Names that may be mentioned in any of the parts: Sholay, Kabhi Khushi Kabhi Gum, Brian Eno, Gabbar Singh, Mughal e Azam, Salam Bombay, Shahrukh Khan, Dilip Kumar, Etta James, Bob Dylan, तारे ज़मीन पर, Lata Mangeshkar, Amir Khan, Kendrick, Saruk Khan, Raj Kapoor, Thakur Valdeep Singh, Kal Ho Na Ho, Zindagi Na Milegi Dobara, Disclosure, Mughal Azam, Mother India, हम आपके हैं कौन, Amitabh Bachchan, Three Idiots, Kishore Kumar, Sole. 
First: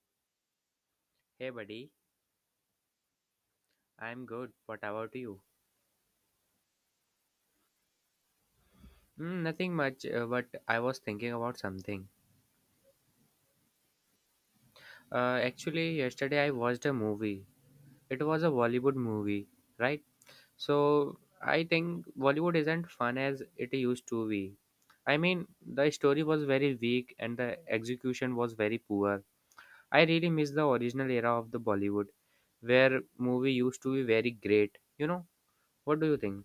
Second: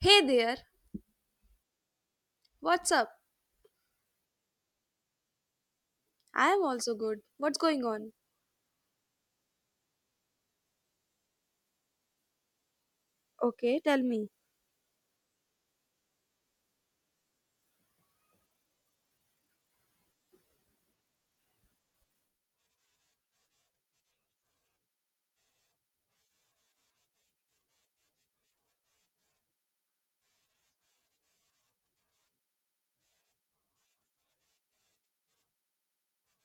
Hey there, Hey, buddy, what's up? I'm good. What about you? I am also good. What's going on? Nothing much, but I was thinking about something. Okay, tell me. Actually, yesterday I watched a movie. It was a Bollywood movie, right? So I think Bollywood isn't fun as it used to be. I mean, the story was very weak and the execution was very poor. I really miss the original era of the Bollywood, where movie used to be very great. What do you think?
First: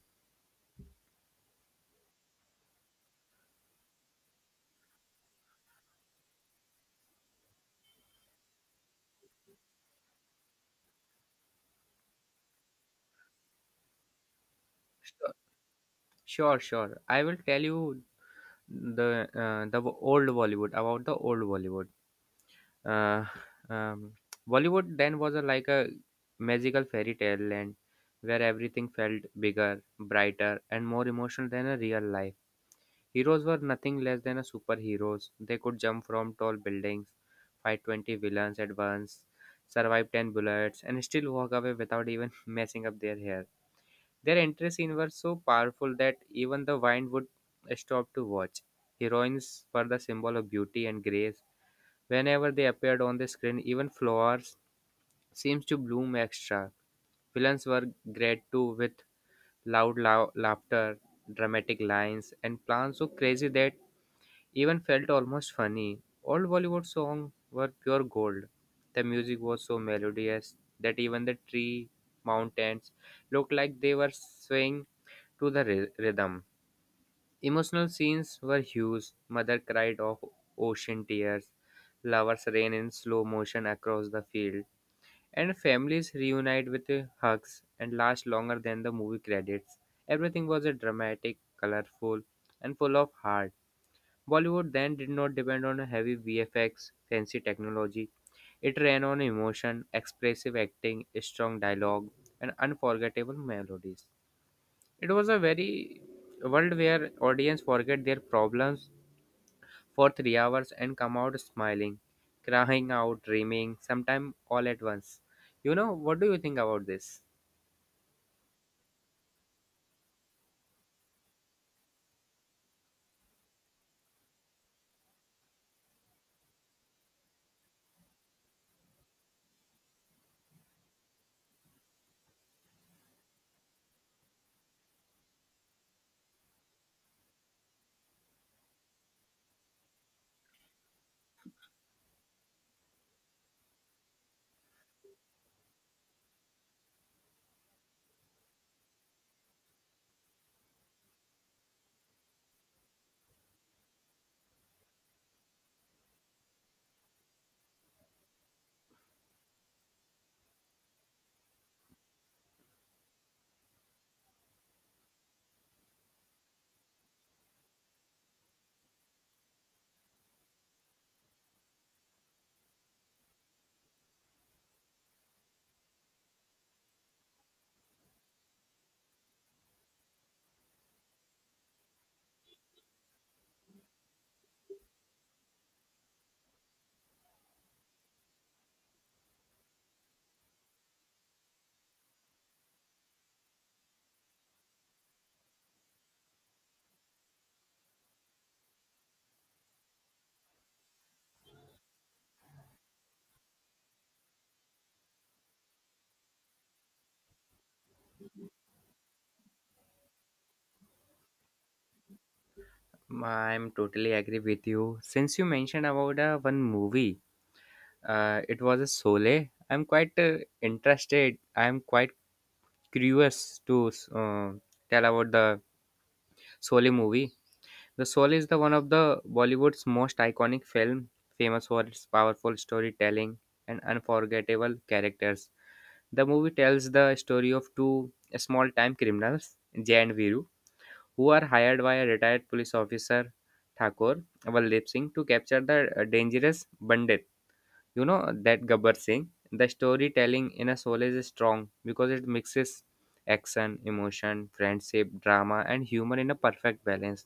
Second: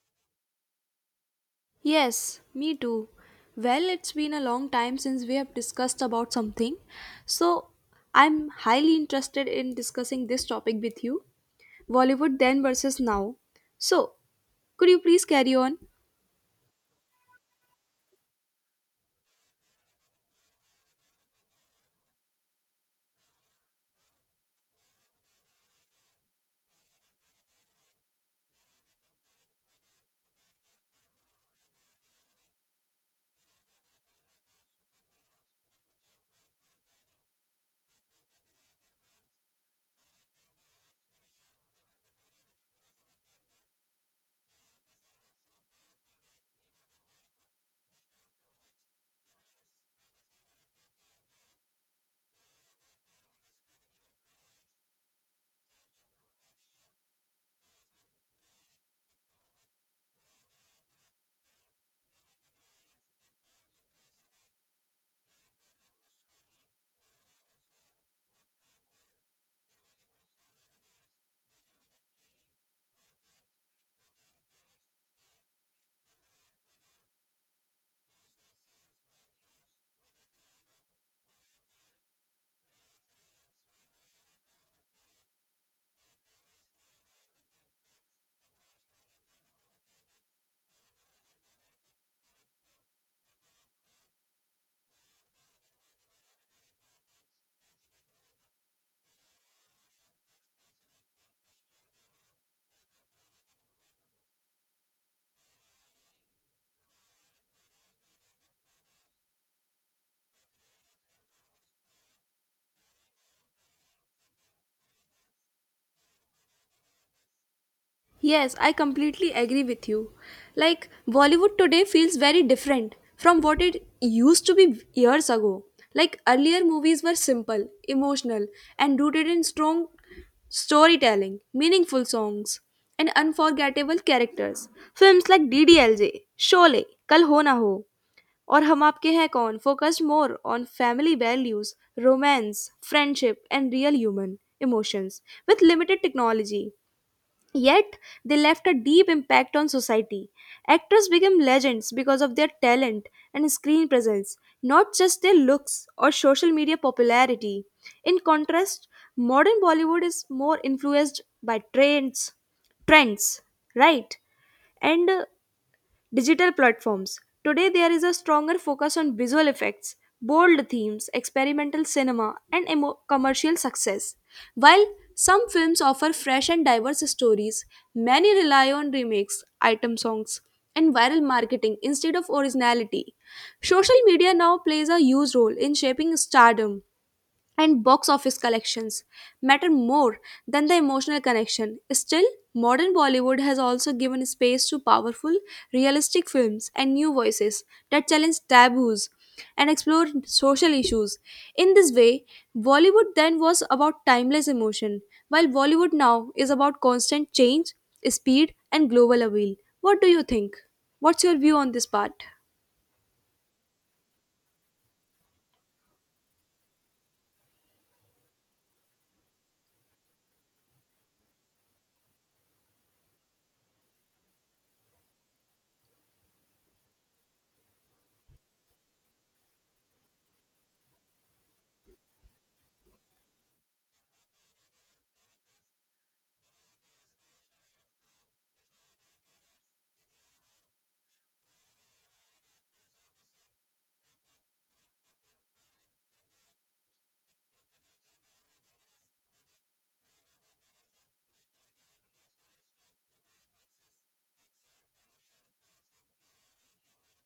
Yes, me too. Well, it's been a long time since we have discussed about something. So, I'm highly interested in discussing this topic with you. Bollywood then versus now. So, could you please Sure, carry on? sure. sure. I will tell you the old Bollywood about the old Bollywood. Uh, um, Bollywood then was like a magical fairy tale land where everything felt bigger, brighter, and more emotional than a real life. Heroes were nothing less than a superheroes. They could jump from tall buildings, fight 20 villains at once, survive 10 bullets, and still walk away without even messing up their hair. Their entry scene were so powerful that even the wine would stop to watch. Heroines were the symbol of beauty and grace. Whenever they appeared on the screen, even flowers seems to bloom extra. Villains were great too with loud laughter, dramatic lines, and plans so crazy that even felt almost funny. All Bollywood songs were pure gold. The music was so melodious that even the tree mountains looked like they were swaying to the rhythm. Emotional scenes were huge. Mother cried of ocean tears, lovers ran in slow motion across the field, and families reunite with hugs and last longer than the movie credits. Everything was a dramatic, colorful, and full of heart. Bollywood then did not depend on heavy VFX, fancy technology. It ran on emotion, expressive acting, strong dialogue, and unforgettable melodies. It was a very world where audience forget their problems for 3 hours and come out smiling, crying out, dreaming, sometimes all at once. What do you think about this? Yes, I completely agree with you. Like, Bollywood today feels very different from what it used to be years ago. Like, earlier movies were simple, emotional, and rooted in strong storytelling, meaningful songs, and unforgettable characters. Films like DDLJ, Sholay, Kal Ho Na Ho, और हम आपके हैं कौन focused more on family values, romance, friendship, and real human emotions with limited technology. Yet, they left a deep impact on society. Actors became legends because of their talent and screen presence, not just their looks or social media popularity. In contrast, modern Bollywood is more influenced by trends, right? And digital platforms. Today, there is a stronger focus on visual effects, bold themes, experimental cinema, and commercial success. While some films offer fresh and diverse stories, many rely on remakes, item songs, and viral marketing instead of originality. Social media now plays a huge role in shaping stardom, and box office collections matter more than the emotional connection. Still, modern Bollywood has also given space to powerful, realistic films and new voices that challenge taboos and explore social issues. In this way, Bollywood then was about timeless emotion, while Bollywood now is about constant change, speed, and global appeal. What do you think? What's your view on this part? I'm totally agree with you. Since you mentioned about one movie, it was a Sole. I'm quite interested. I'm quite curious to tell about the Sole movie. The Sole is the one of the Bollywood's most iconic film, famous for its powerful storytelling and unforgettable characters. The movie tells the story of two small-time criminals, Jay and Viru, who are hired by a retired police officer, Thakur Valdeep Singh, to capture the dangerous bandit. You know that Gabbar Singh. The storytelling in a soul is strong because it mixes action, emotion, friendship, drama, and humor in a perfect balance.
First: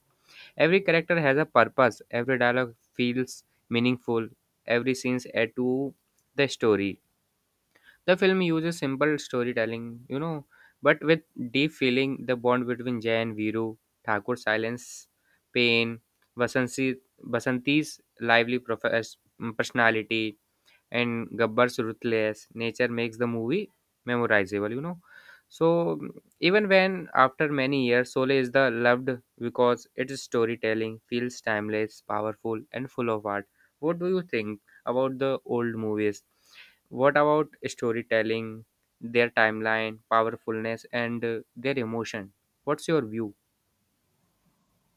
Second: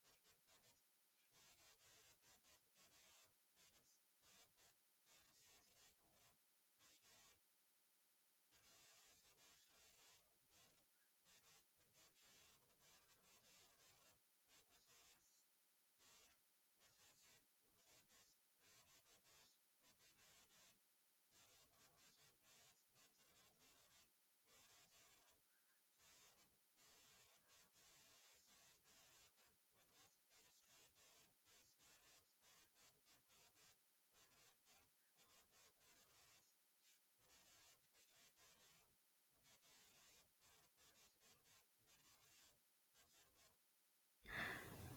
Every character has a purpose. Every dialogue feels meaningful. Every scenes add to the story. The film uses simple storytelling, but with deep feeling. The bond between Jay and Viru, Thakur's silence, pain, Vasanti, Vasanti's lively personality, and Gabbar's ruthless nature makes the movie memorizable, So even when after many years, Sole is the loved because its storytelling feels timeless, powerful, and full of art. What do you think about the old movies? What about storytelling, their timeline, powerfulness, and their emotion? What's your view?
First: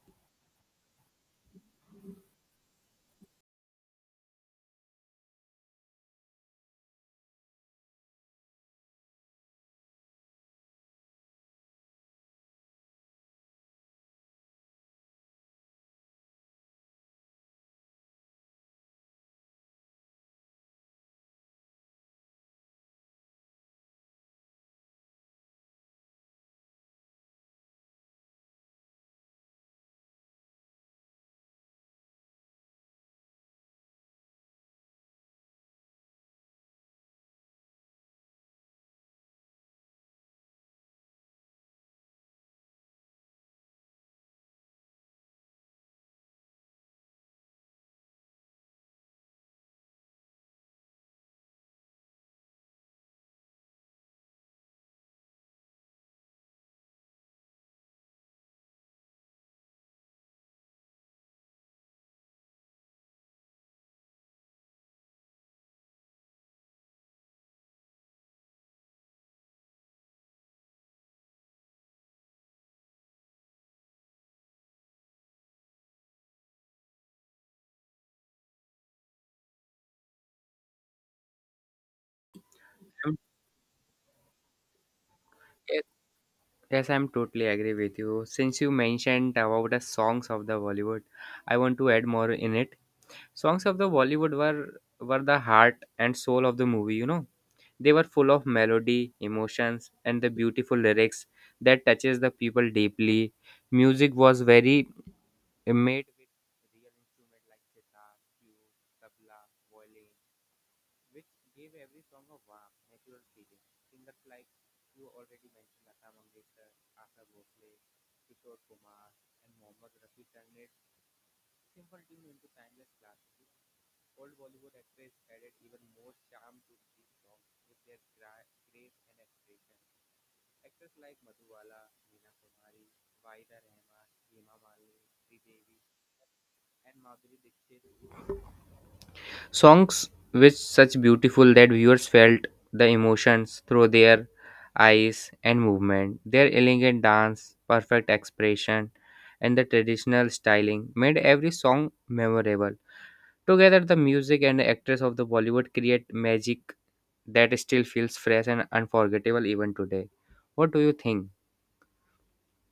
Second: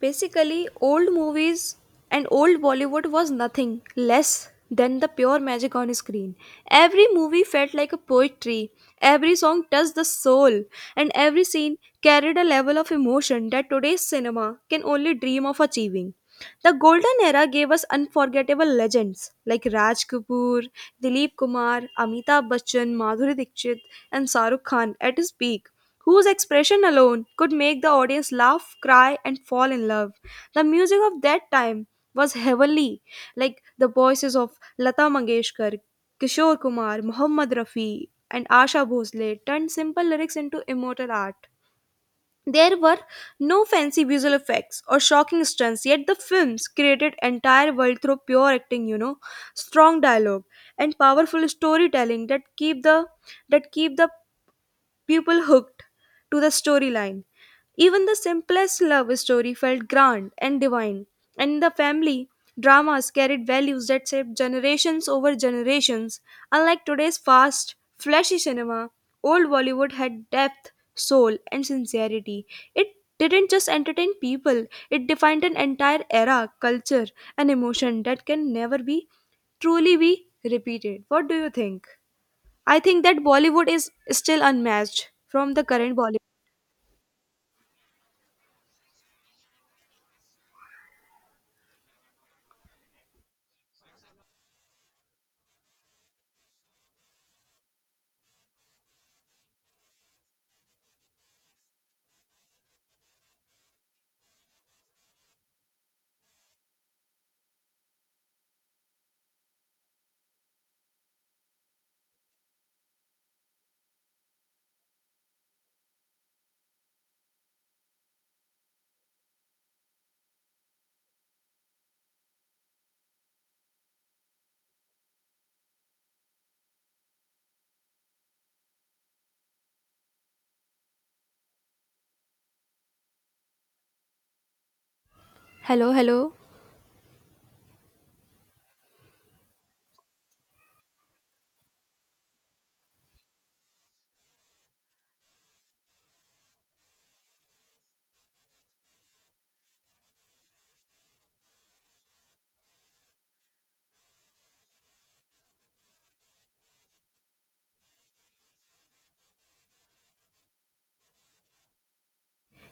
Basically, old movies and old Bollywood was nothing less than the pure magic on screen. Every movie felt like a poetry, every song touched the soul, and every scene carried a level of emotion that today's cinema can only dream of achieving. The golden era gave us unforgettable legends like Raj Kapoor, Dilip Kumar, Amitabh Bachchan, Madhuri Dixit, and Saruk Khan at his peak, whose expression alone could make the audience laugh, cry, and fall in love. The music of that time was heavenly, like the voices of Lata Mangeshkar, Kishore Kumar, Mohammad Rafi, and Asha Bhosle turned simple lyrics into immortal art. There were no fancy visual effects or shocking stunts, yet the films created entire world through pure acting, you know, strong dialogue and powerful storytelling that keep the people hooked to the storyline. Even the simplest love story felt grand and divine, and the family dramas carried values that shaped generations over generations. Unlike today's fast, flashy cinema, old Bollywood had depth, soul, and sincerity. It didn't just entertain people, it defined an entire era, culture, and emotion that can never be truly be repeated. What do you think? I think Um, that Bollywood is still unmatched from the yes, current Bollywood. yes, I'm totally agree with you. Since you mentioned about the songs of the Bollywood, I want to add more in it. Songs of the Bollywood were the heart and soul of the movie. They were full of melody, emotions, and the beautiful lyrics that touches the people deeply. Music was very made. Hello, hello. Songs which such beautiful that viewers felt the emotions through their eyes and movement. Their elegant dance, perfect expression, and the traditional styling made every song memorable. Together, the music and the actors of the Bollywood create magic that still feels fresh and unforgettable even today. What do you think?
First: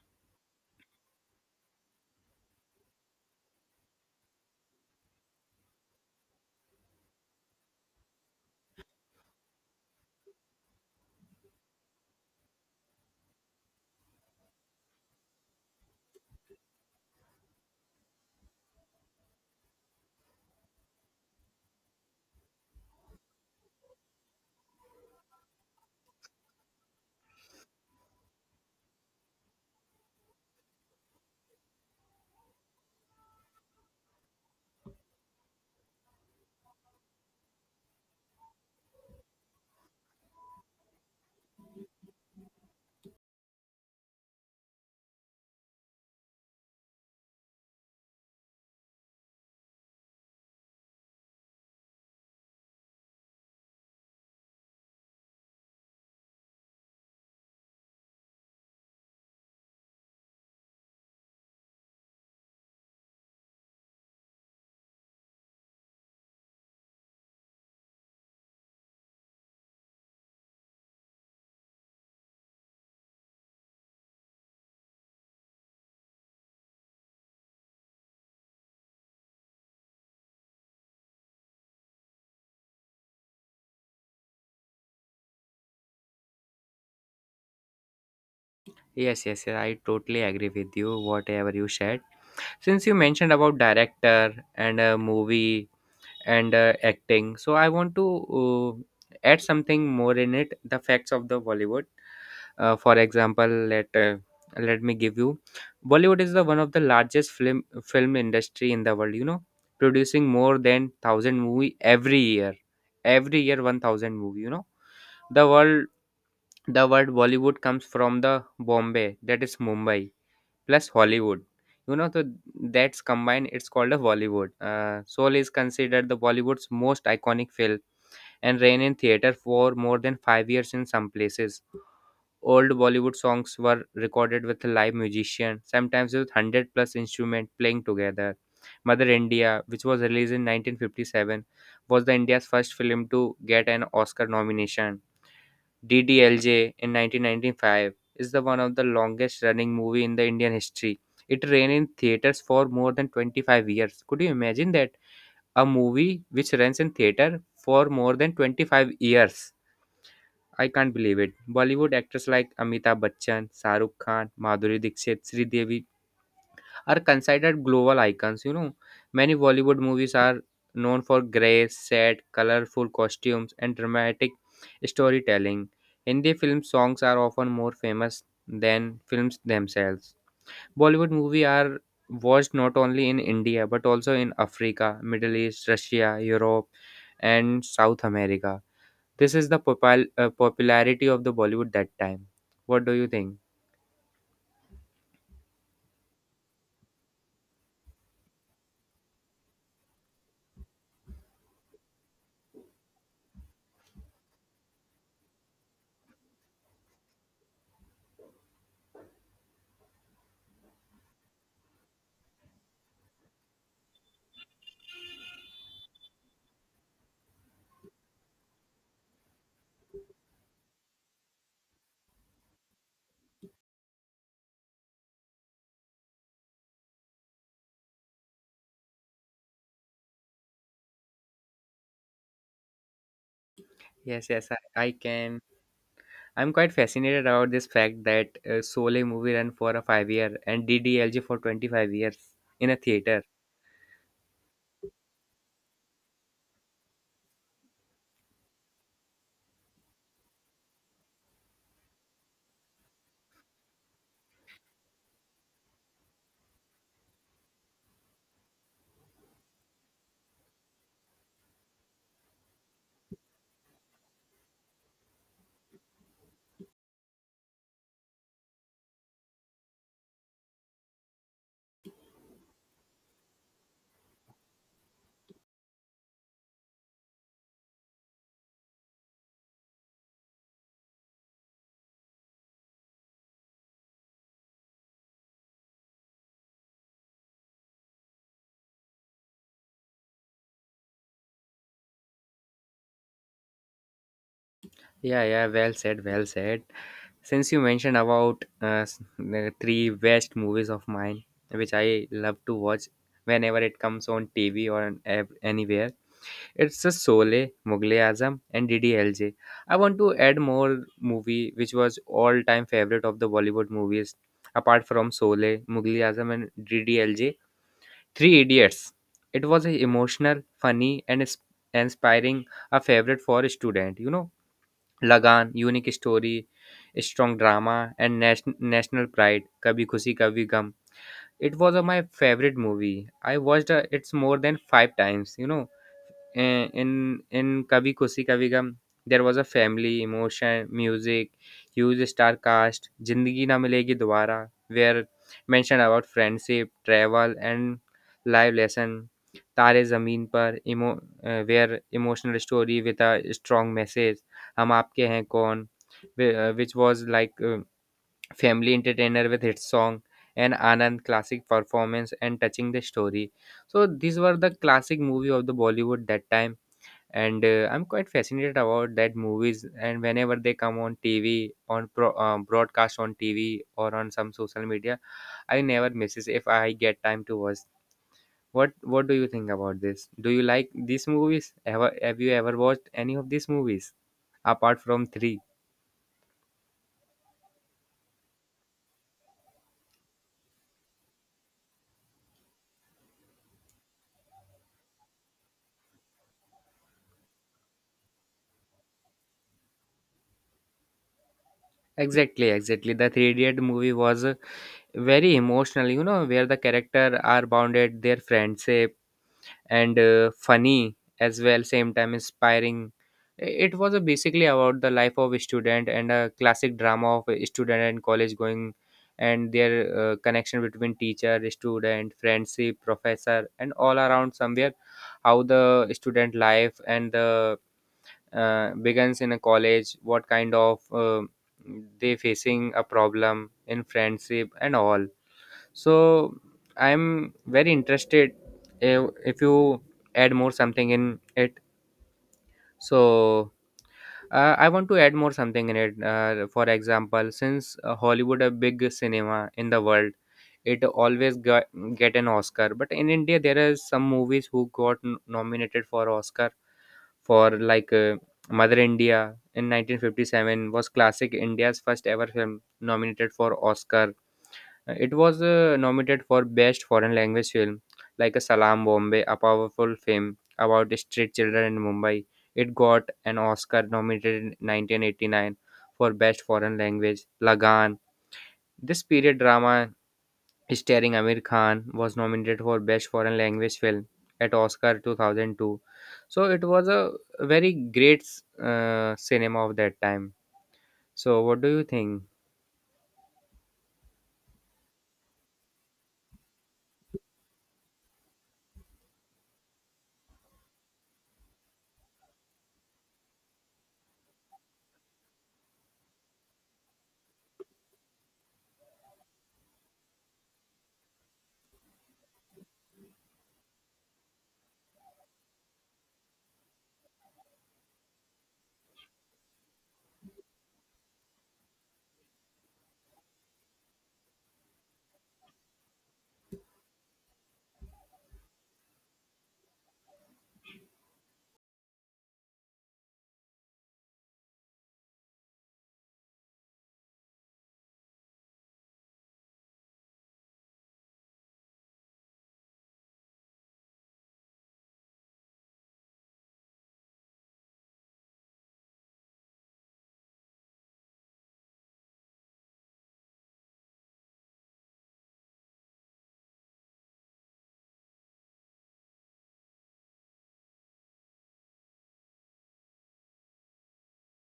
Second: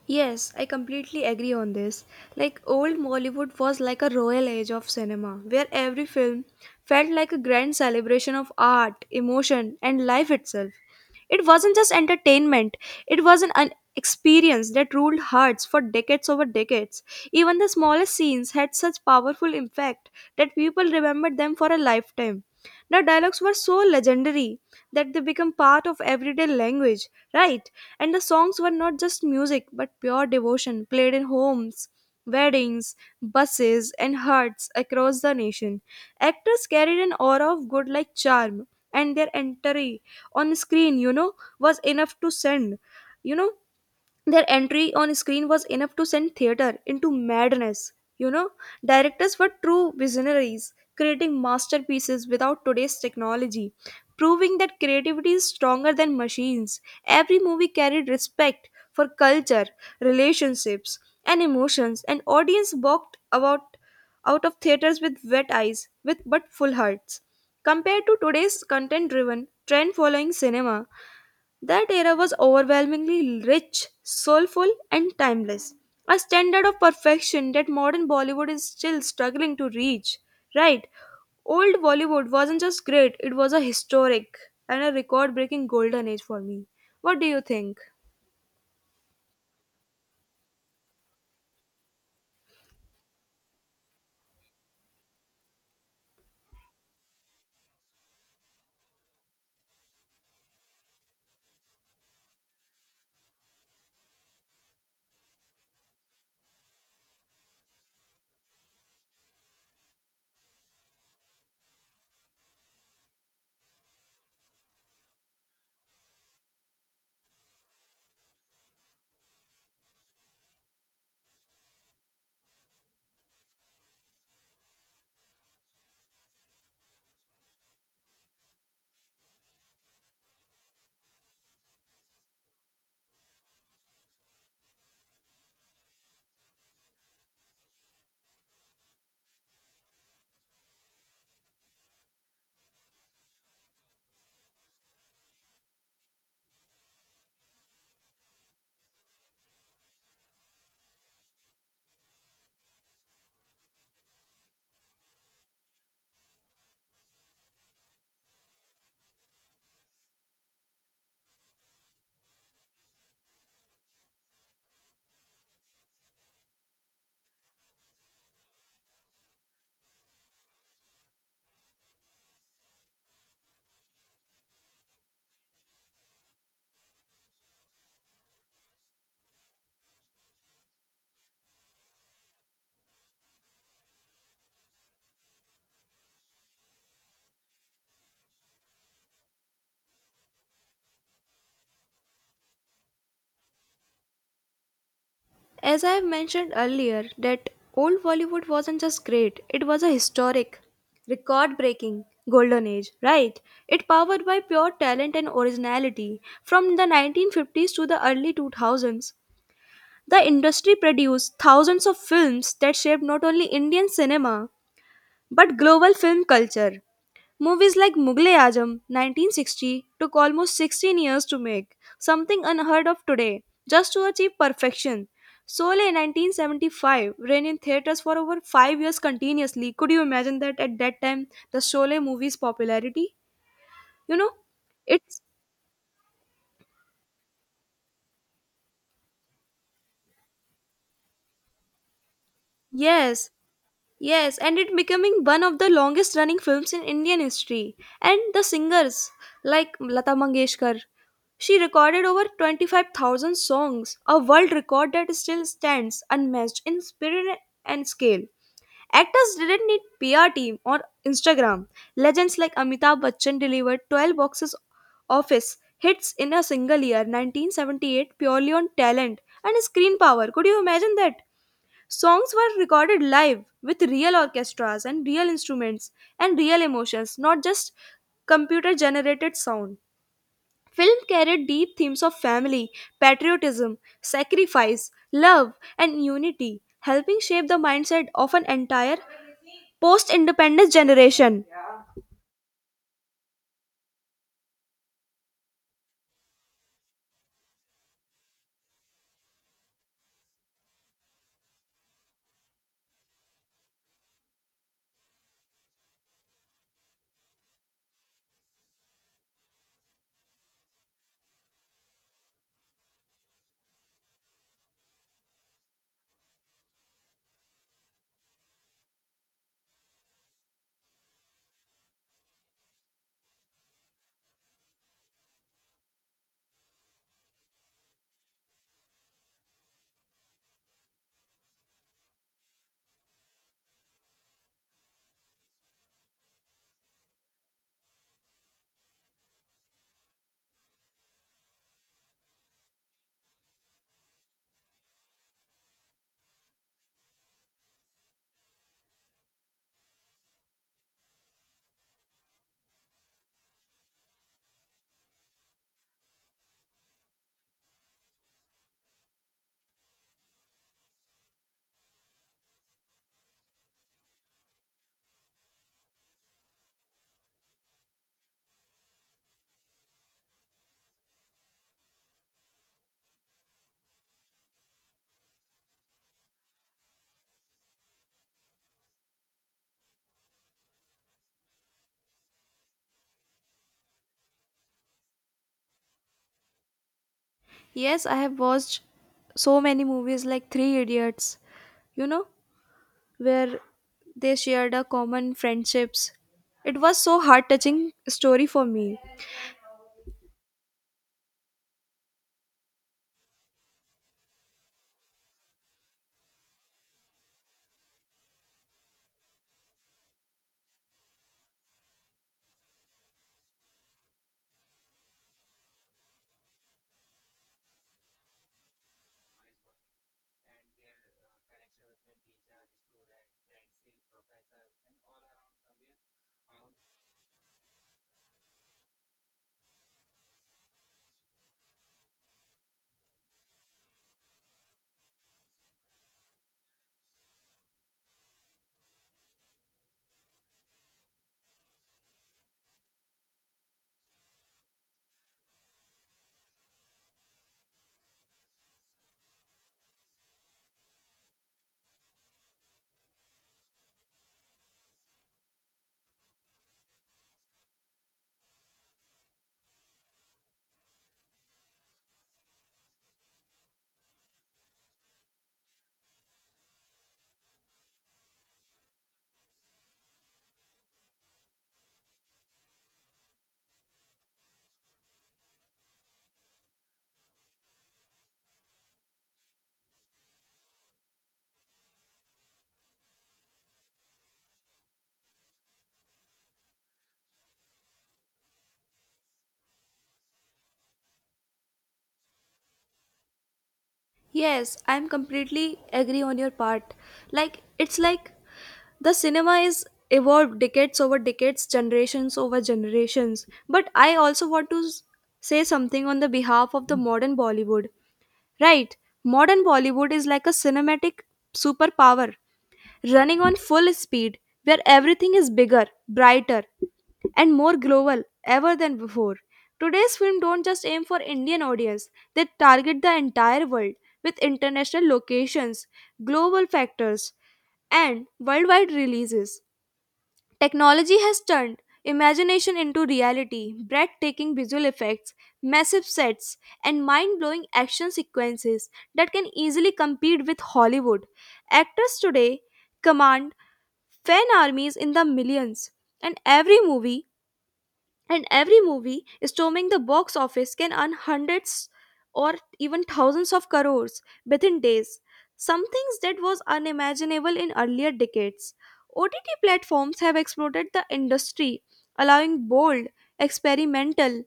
Yes, I completely agree on this. Like old Bollywood was like a royal age of cinema where every film felt like a grand celebration of art, emotion and life itself. It wasn't just entertainment, it was an experience that ruled hearts for decades over decades. Even the smallest scenes had such powerful impact that people remembered them for a lifetime. The dialogues were so legendary that they become part of everyday language, right? And the songs were not just music but pure devotion played in homes, weddings, buses, and hearts across the nation. Actors carried an aura of good like charm, and their entry on screen, you know, was enough to send, you know, their entry on screen was enough to send theater into madness. You know, directors were true visionaries, creating masterpieces without today's technology, proving that creativity is stronger than machines. Every movie carried respect for culture, relationships, and emotions, and audience walked about out of theaters with wet eyes, with but full hearts. Compared to today's content-driven, trend-following cinema, that era was overwhelmingly rich, soulful, and timeless, a standard of perfection that modern Bollywood is still struggling to reach. Right, old Bollywood wasn't just great, it was a historic and a record breaking golden age for me. What do you think? Yes, yes, yes, I totally agree with you. Whatever you said, since you mentioned about director and a movie and acting. So I want to add something more in it. The facts of the Bollywood. For example, let me give you. Bollywood is the one of the largest film industry in the world. You know, producing more than 1,000 movie every year. Every year, 1,000 movie. You know, the world the word Bollywood comes from the Bombay, that is Mumbai plus Hollywood. You know, so that's combined, it's called a Bollywood. Soul is considered the Bollywood's most iconic film and ran in theater for more than 5 years in some places. Old Bollywood songs were recorded with a live musician, sometimes with 100 plus instrument playing together. Mother India, which was released in 1957, was the India's first film to get an Oscar nomination. DDLJ in 1995 is the one of the longest running movie in the Indian history. It ran in theaters for more than 25 years. Could you imagine that a movie which runs in theater for more than 25 years? I can't believe it. Bollywood actors like Amitabh Bachchan, Shahrukh Khan, Madhuri Dixit, Sridevi are considered global icons. You know, many Bollywood movies are known for grace, sad, colorful costumes, and dramatic storytelling. Hindi film songs are often more famous than films themselves. Bollywood movies are watched not only in India but also in Africa, Middle East, Russia, Europe, and South America. This is the popularity of the Bollywood that time. What do you think? As I have mentioned earlier, that old Bollywood wasn't just great, it was a historic, record breaking golden age, right? It powered by pure talent and originality. From the 1950s to the early 2000s, the industry produced thousands of films that shaped not only Indian cinema but global film culture. Movies like Mughal e Azam 1960 took almost 16 years to make, something unheard of today, just to achieve perfection. Sole 1975 ran in theaters for over 5 years continuously. Could you imagine that at that time the Sole movie's popularity? You Yes, know, yes, I it's can. I'm quite fascinated about this fact that Sole movie ran for a 5 year and DDLJ for 25 years in a theater. yes, Yes, and it becoming one of the longest running films in Indian history. And the singers like Lata Mangeshkar, she recorded over 25,000 songs, a world record that still stands unmatched in spirit and scale. Actors didn't need PR team or Instagram. Legends like Amitabh Bachchan delivered 12 boxes office hits in a single year, 1978, purely on talent and screen power. Could you imagine that? Songs were recorded live with real orchestras and real instruments and real emotions, not just computer generated sound. Film carried deep themes of family, patriotism, sacrifice, love, and unity, helping shape the mindset of an entire post independence generation. Yeah, yeah, well said, well said. Since you mentioned about the three best movies of mine, which I love to watch whenever it comes on TV or on anywhere, it's a Sole, Mughal Azam, and DDLJ. I want to add more movie which was all time favorite of the Bollywood movies apart from Sole, Mughal Azam, and DDLJ: Three Idiots. It was a emotional, funny, and inspiring. A favorite for a student. You know, Lagan, unique story, strong drama, and national pride. Kabhi Khushi Kabhi Gum. It was my favorite movie. I watched it more than 5 times. You know, in Kabhi खुशी Kabhi Gum, there was a family, emotion, music, huge star cast. Zindagi Na Milegi Dobara, where mentioned about friendship, travel, and life lesson. तारे ज़मीन पर emo where emotional story with a strong message. हम आपके हैं कौन which was like family entertainer with hit song. And Anand, classic performance and touching the story. So these were the classic movie of the Bollywood that time. And I'm quite fascinated about that movies, and whenever they come on TV on broadcast on TV or on some social media, I never misses if I get time to watch. What do you think about this? Do you like these movies ever? Have you ever watched any of these movies apart from three? Yes, I have watched so many movies like Three Idiots, you know, where they shared a common friendships. It was so heart touching story for me. Exactly, exactly, the Three Idiot movie was very emotional. You know, where the character are bounded their friendship and funny as well same time inspiring. It was a basically about the life of a student and a classic drama of a student and college going, and their connection between teacher, student, friendship, professor, and all around somewhere, how the student life and the begins in a college, what kind of they facing a problem in friendship and all. So I'm very interested, if you add more something in it. So I want to add more something in it. For example, since Hollywood a big cinema in the world, it always get an Oscar. But in India, there are some movies who got nominated for Oscar for like Mother India in 1957 was classic India's first ever film nominated for Oscar. It was nominated for Best Foreign Language Film, like a Salam Bombay, a powerful film about the street children in Mumbai. It got an Oscar nominated in 1989 for Best Foreign Language. Lagan, this period drama starring Amir Khan was nominated for Best Foreign Language Film at Oscar 2002. So it was a very great cinema of that time. So what do you think? Yes, I'm completely agree on your part. Like it's like the cinema is evolved decades over decades, generations over generations. But I also want to say something on the behalf of the modern Bollywood. Right, modern Bollywood is like a cinematic superpower, running on full speed, where everything is bigger, brighter, and more global ever than before. Today's film don't just aim for Indian audience, they target the entire world with international locations, global factors, and worldwide releases. Technology has turned imagination into reality. Breathtaking visual effects, massive sets, and mind blowing action sequences that can easily compete with Hollywood. Actors today command fan armies in the millions, and every movie storming the box office can earn hundreds or even thousands of crores within days, some things that was unimaginable in earlier decades. OTT platforms have exploded the industry, allowing bold experimental